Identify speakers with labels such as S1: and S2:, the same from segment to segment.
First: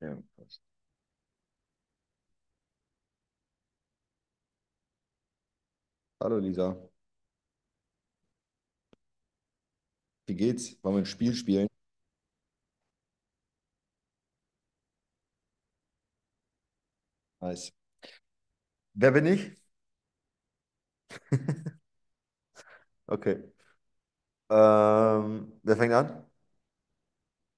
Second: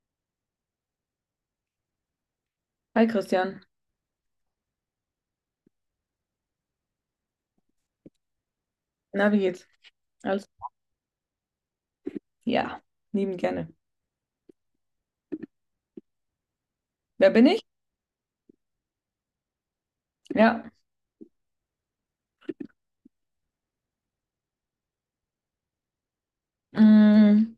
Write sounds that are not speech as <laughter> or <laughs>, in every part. S1: Ja, passt.
S2: Hi Christian,
S1: Hallo Lisa,
S2: na, wie geht's?
S1: wie
S2: Alles?
S1: geht's? Wollen wir ein Spiel spielen?
S2: Ja, lieben gerne. Wer bin ich?
S1: Nice. Wer bin ich?
S2: Ja,
S1: <laughs> Okay. Wer fängt an?
S2: mm,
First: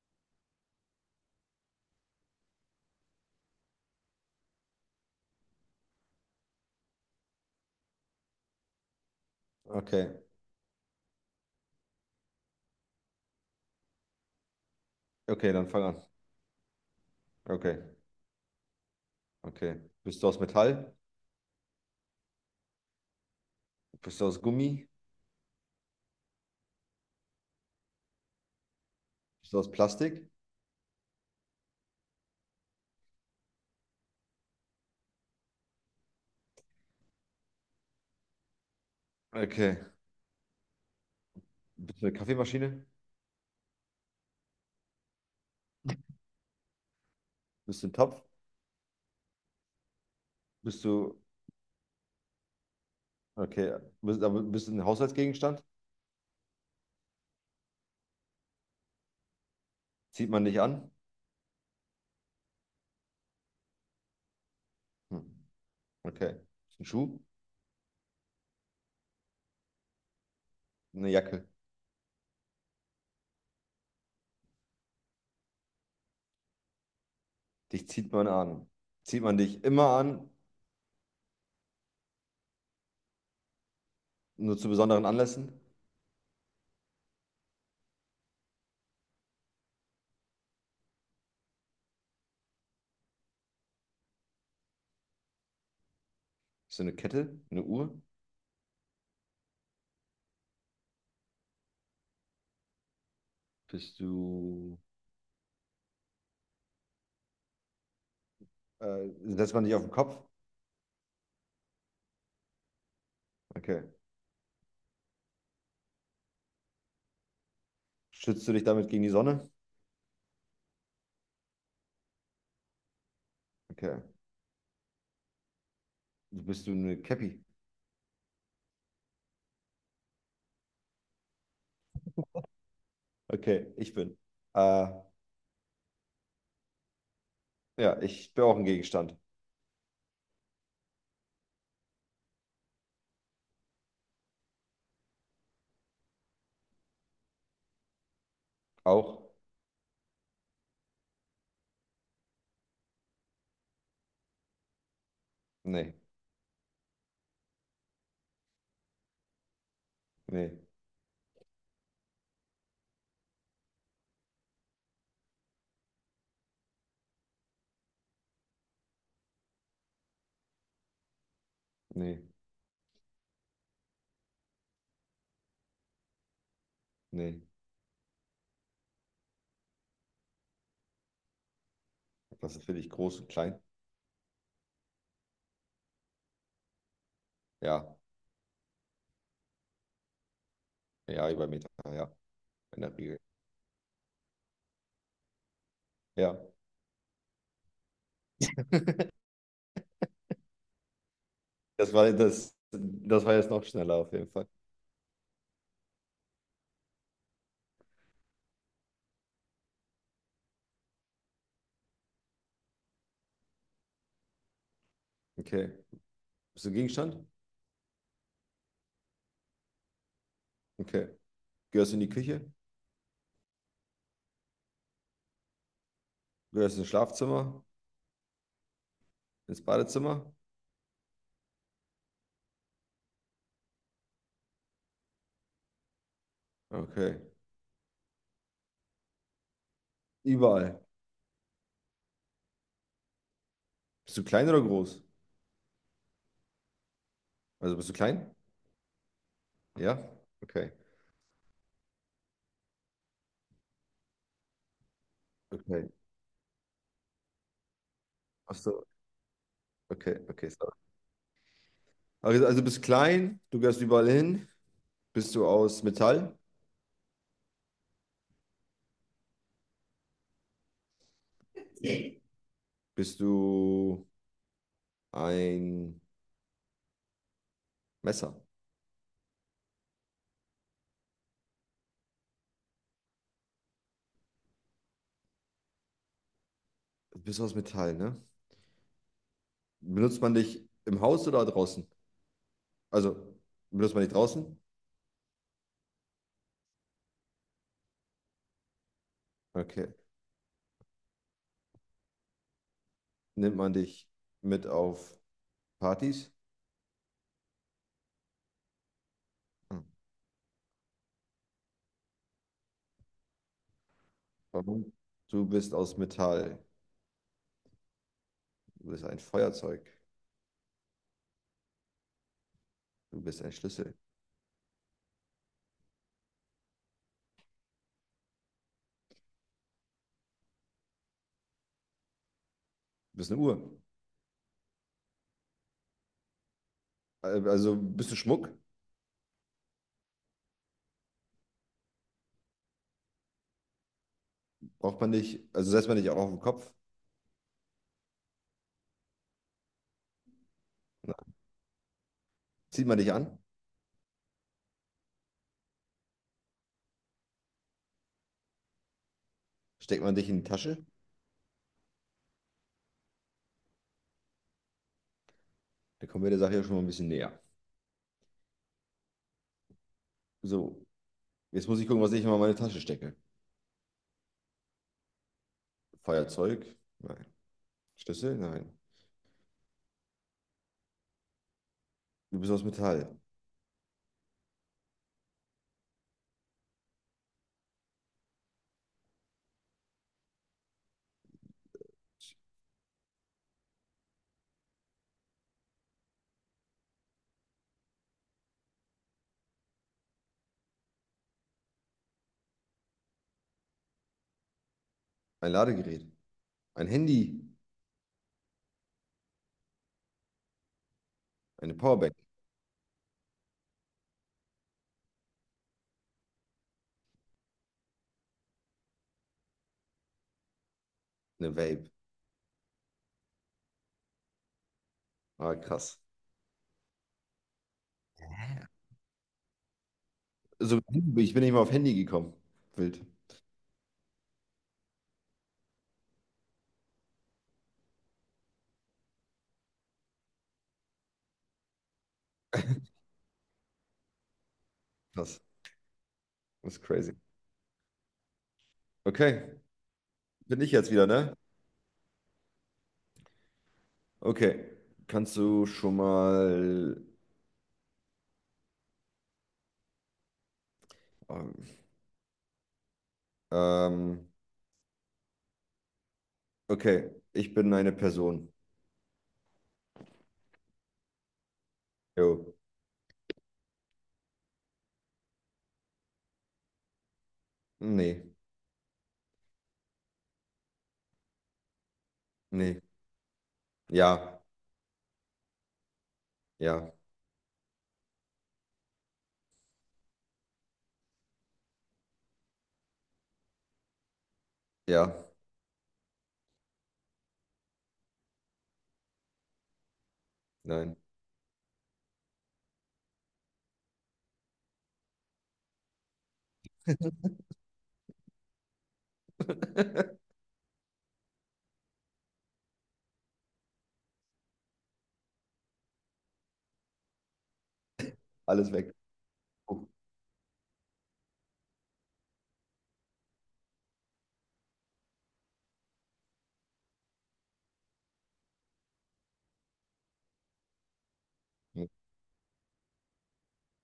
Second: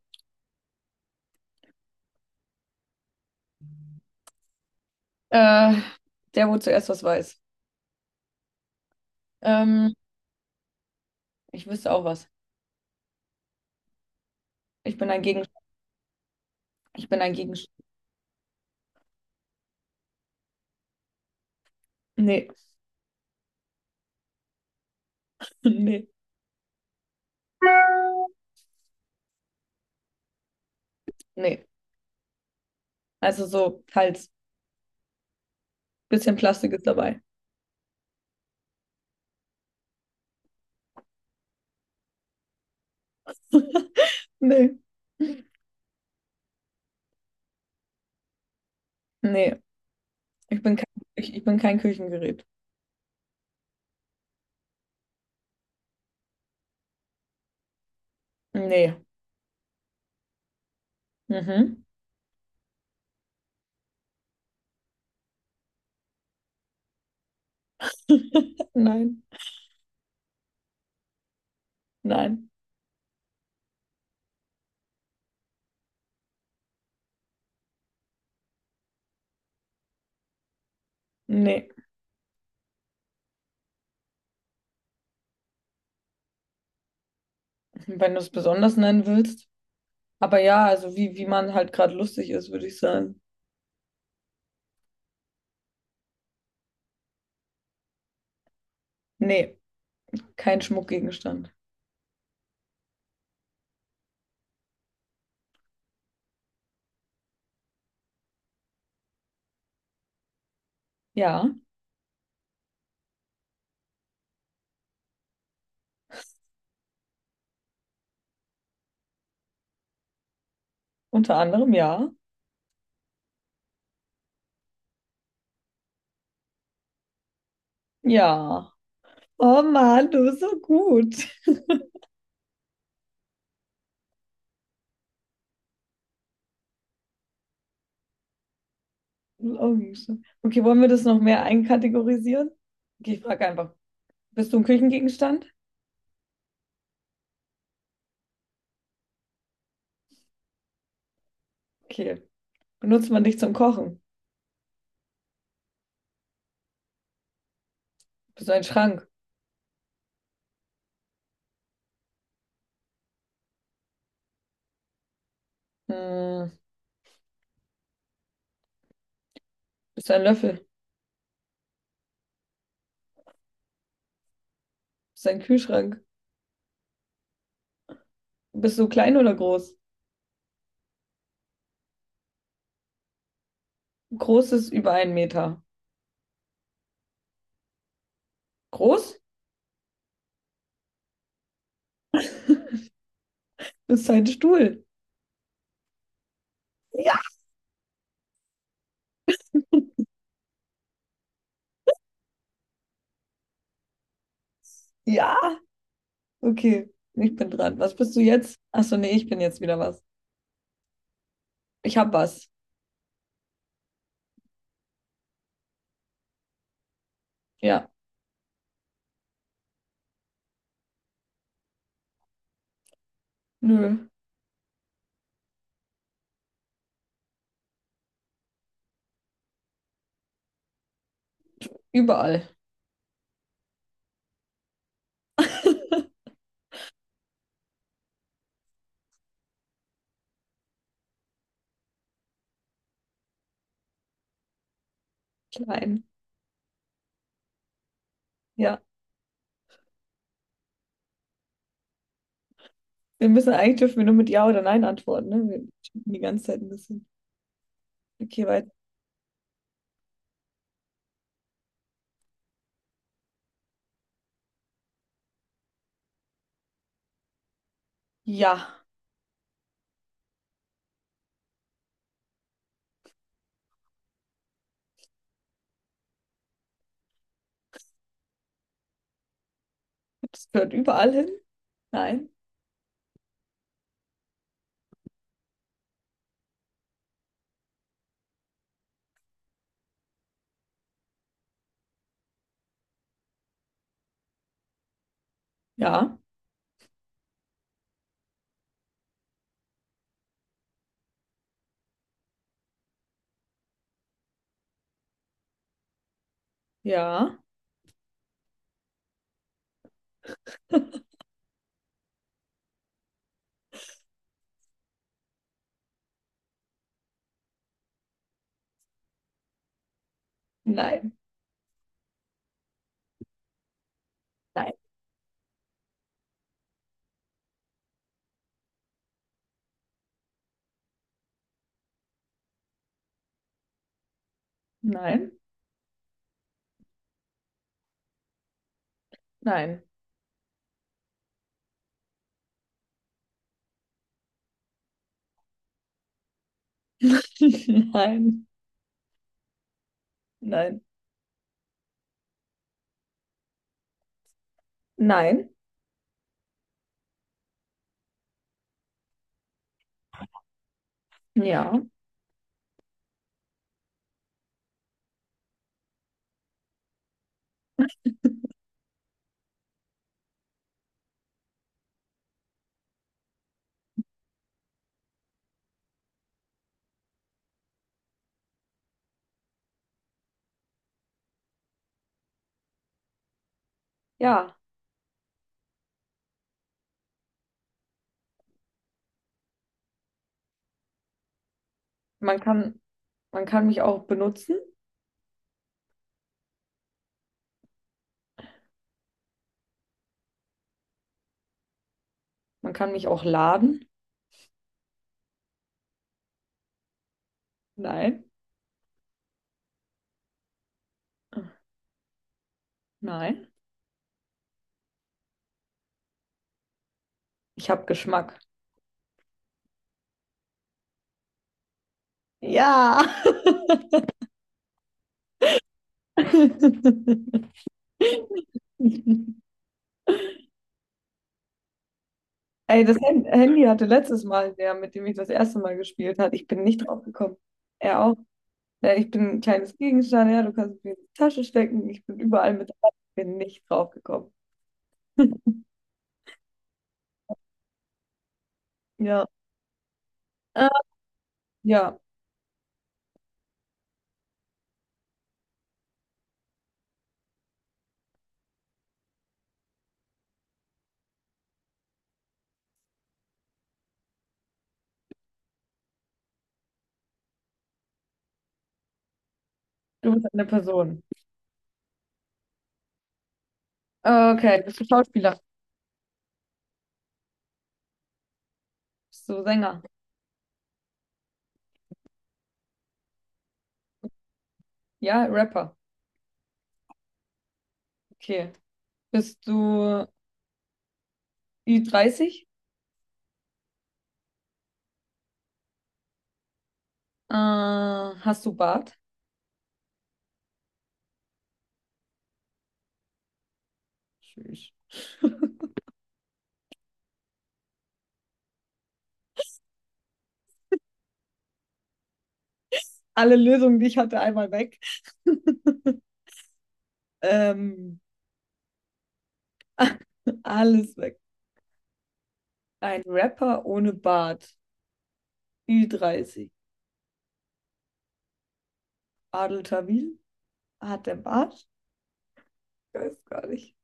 S2: äh, der, wo zuerst was weiß. Ähm,
S1: Okay,
S2: ich wüsste auch was. Ich bin ein
S1: okay,
S2: Gegenstand.
S1: dann fang an.
S2: Ich bin ein Gegenstand.
S1: Okay, okay. Bist du aus Metall?
S2: Nee,
S1: Bist du aus Gummi?
S2: <laughs> nee,
S1: Bist du aus Plastik?
S2: nee. Also so, halt, bisschen Plastik ist dabei.
S1: Okay. Bist du eine Kaffeemaschine?
S2: <laughs> Nee,
S1: Bist du ein Topf?
S2: nee. Ich bin
S1: Bist
S2: kein,
S1: du,
S2: ich bin kein Küchengerät.
S1: okay, bist, aber bist du ein Haushaltsgegenstand?
S2: Nee.
S1: Zieht man dich an?
S2: Mhm.
S1: Hm. Okay. Bist du ein Schuh?
S2: <laughs> Nein,
S1: Eine Jacke.
S2: nein,
S1: Dich zieht man an. Zieht man dich immer an,
S2: nee.
S1: nur zu besonderen Anlässen?
S2: Wenn du es besonders nennen willst. Aber ja, also wie man halt gerade lustig ist, würde ich sagen.
S1: Bist du eine Kette? Eine Uhr?
S2: Nee, kein Schmuckgegenstand.
S1: Bist du. Äh, Setzt man dich auf den Kopf?
S2: Ja,
S1: Okay. Schützt du dich damit gegen die Sonne?
S2: unter anderem ja.
S1: Okay. Bist du eine Cappy?
S2: Ja. Oh Mann, du bist so gut.
S1: Okay, ich bin. Äh, ja, ich bin auch ein Gegenstand.
S2: Augengeschmack. Okay, wollen wir das noch mehr einkategorisieren? Okay, ich frage einfach, bist du ein Küchengegenstand?
S1: Auch?
S2: Okay. Benutzt man dich zum Kochen?
S1: Nee,
S2: Bist du ein Schrank?
S1: nee,
S2: Hm, bist du ein Löffel?
S1: nee,
S2: Bist du ein Kühlschrank?
S1: nee.
S2: Bist du klein oder groß?
S1: Was ist für dich groß und klein?
S2: Groß ist über einen Meter.
S1: Ja,
S2: Groß?
S1: ja, über einen Meter, ja,
S2: <laughs>
S1: in der Regel.
S2: Bist du ein Stuhl?
S1: Ja,
S2: Ja.
S1: das war das, das war jetzt noch schneller auf jeden Fall.
S2: Ja. Okay, ich bin dran. Was bist du jetzt? Achso, nee, ich bin jetzt wieder was. Ich hab was.
S1: Okay. Bist du ein Gegenstand?
S2: Ja.
S1: Okay. Gehörst du in die Küche?
S2: Nö.
S1: Gehörst du ins Schlafzimmer? Ins Badezimmer?
S2: Überall. <laughs>
S1: Okay. Überall. Bist du klein oder groß?
S2: Klein.
S1: Also bist du klein?
S2: Ja.
S1: Ja? Okay.
S2: Wir müssen eigentlich dürfen wir nur mit Ja oder Nein antworten, ne? Wir
S1: Okay.
S2: schieben die ganze Zeit ein bisschen. Okay,
S1: Ach
S2: weiter.
S1: so. Okay, sorry. Also bist klein, du gehst überall hin. Bist du aus Metall?
S2: Ja.
S1: Bist du ein Messer?
S2: Das gehört überall hin. Nein.
S1: Bist du aus Metall, ne? Benutzt man dich im Haus oder draußen? Also, benutzt man dich draußen?
S2: Ja.
S1: Okay. Nimmt man dich mit auf Partys?
S2: Ja.
S1: Hm. Warum? Du bist aus Metall. Du bist ein Feuerzeug.
S2: Nein.
S1: Du bist ein Schlüssel.
S2: Nein.
S1: Du bist eine Uhr.
S2: Nein.
S1: Also ein bisschen Schmuck
S2: Nein.
S1: braucht man nicht, also setzt man nicht auch auf den Kopf,
S2: <laughs> Nein. Nein.
S1: ne? Zieht man dich an,
S2: Nein.
S1: steckt man dich in die Tasche,
S2: Ja.
S1: dann kommen wir der Sache ja schon mal ein bisschen näher. So, jetzt muss ich gucken, was ich immer in meine Tasche stecke. Feuerzeug? Nein. Schlüssel? Nein. Du bist aus Metall.
S2: Ja. Man kann, man kann mich auch benutzen. Man kann mich auch laden.
S1: Ein Ladegerät. Ein Handy.
S2: Nein.
S1: Eine Powerbank.
S2: Nein. Ich habe Geschmack.
S1: Eine Vape.
S2: Ja.
S1: Ah, krass.
S2: <laughs>
S1: So, ich bin nicht mal auf Handy gekommen.
S2: Ey, das
S1: Wild.
S2: Handy hatte letztes Mal der, mit dem ich das erste Mal gespielt hat. Ich bin nicht drauf gekommen. Er auch. Ja, ich bin ein kleines Gegenstand, ja, du kannst es mir in die Tasche stecken. Ich bin überall mit dabei. Ich bin nicht drauf gekommen.
S1: Krass.
S2: <laughs>
S1: Das ist crazy.
S2: Ja.
S1: Okay, bin
S2: Äh,
S1: ich jetzt wieder, ne?
S2: ja,
S1: Okay. Kannst du schon mal ähm, Okay, ich bin eine Person.
S2: du bist eine Person.
S1: Jo.
S2: Okay, bist du Schauspieler?
S1: Nee,
S2: Bist du Sänger?
S1: nee. Ja,
S2: Ja, Rapper.
S1: ja,
S2: Okay. Bist du Ü30?
S1: ja,
S2: Hast du Bart?
S1: nein.
S2: Tschüss. <laughs>
S1: <laughs>
S2: alle Lösungen, die ich hatte, einmal weg. Ähm,
S1: Alles weg.
S2: <laughs> alles weg. Ein Rapper ohne Bart. Ü30. Adel Tawil hat der Bart? Ich weiß gar nicht.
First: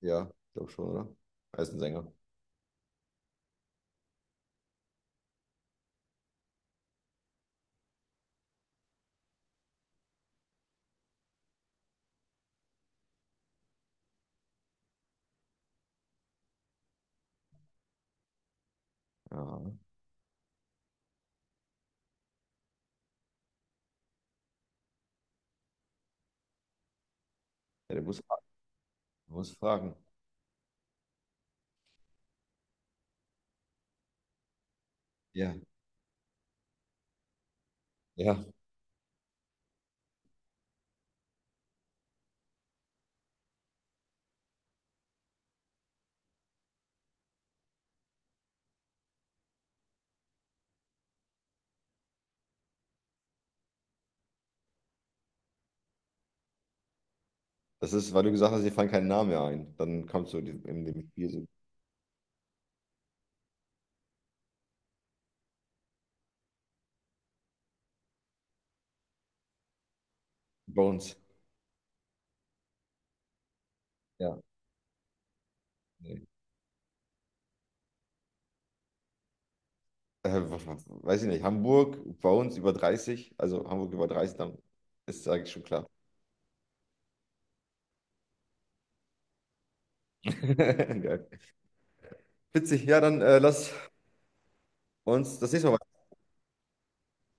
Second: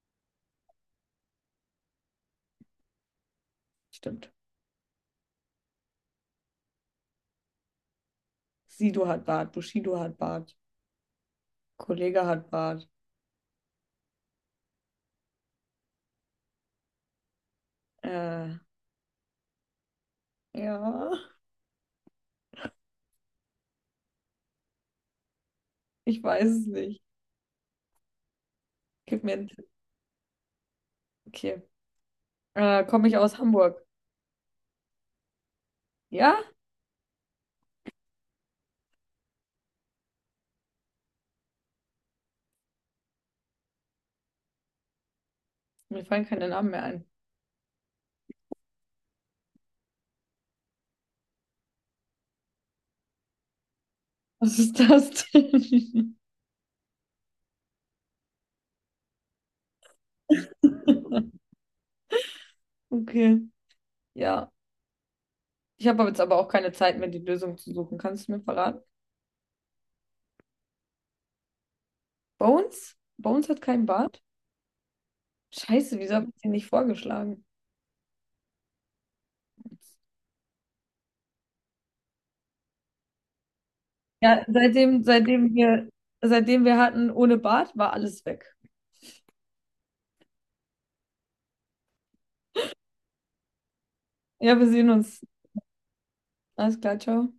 S1: Ja, glaube schon, oder? Er ist ein Sänger.
S2: Stimmt. Sido hat Bart. Bushido hat Bart. Kollege hat Bart. Äh,
S1: Ja.
S2: ja, ich weiß es nicht.
S1: Ja, du musst,
S2: Gib
S1: du
S2: mir einen
S1: musst
S2: Tipp.
S1: fragen.
S2: Okay. Komme ich aus Hamburg?
S1: Ja,
S2: Ja?
S1: ja.
S2: Mir fallen keine Namen mehr ein. Was ist das denn?
S1: Das ist, weil du gesagt hast, dir fallen keine Namen mehr ein. Dann kommst du in dem Spiel so
S2: <laughs> Okay. Ja. Ich habe jetzt aber auch keine Zeit mehr, die Lösung zu suchen. Kannst du mir verraten?
S1: Bones.
S2: Bones? Bones hat keinen Bart?
S1: Ja,
S2: Scheiße, wieso habe
S1: nee.
S2: ich den nicht vorgeschlagen?
S1: Weiß ich nicht. Hamburg, Bones über 30. Also Hamburg über 30,
S2: Ja,
S1: dann ist eigentlich schon klar.
S2: seitdem wir hatten ohne Bart, war alles weg.
S1: <laughs> Geil. Witzig. Ja, dann lass
S2: Ja, wir sehen uns.
S1: uns das nächste Mal. Weiter.
S2: Alles klar, ciao.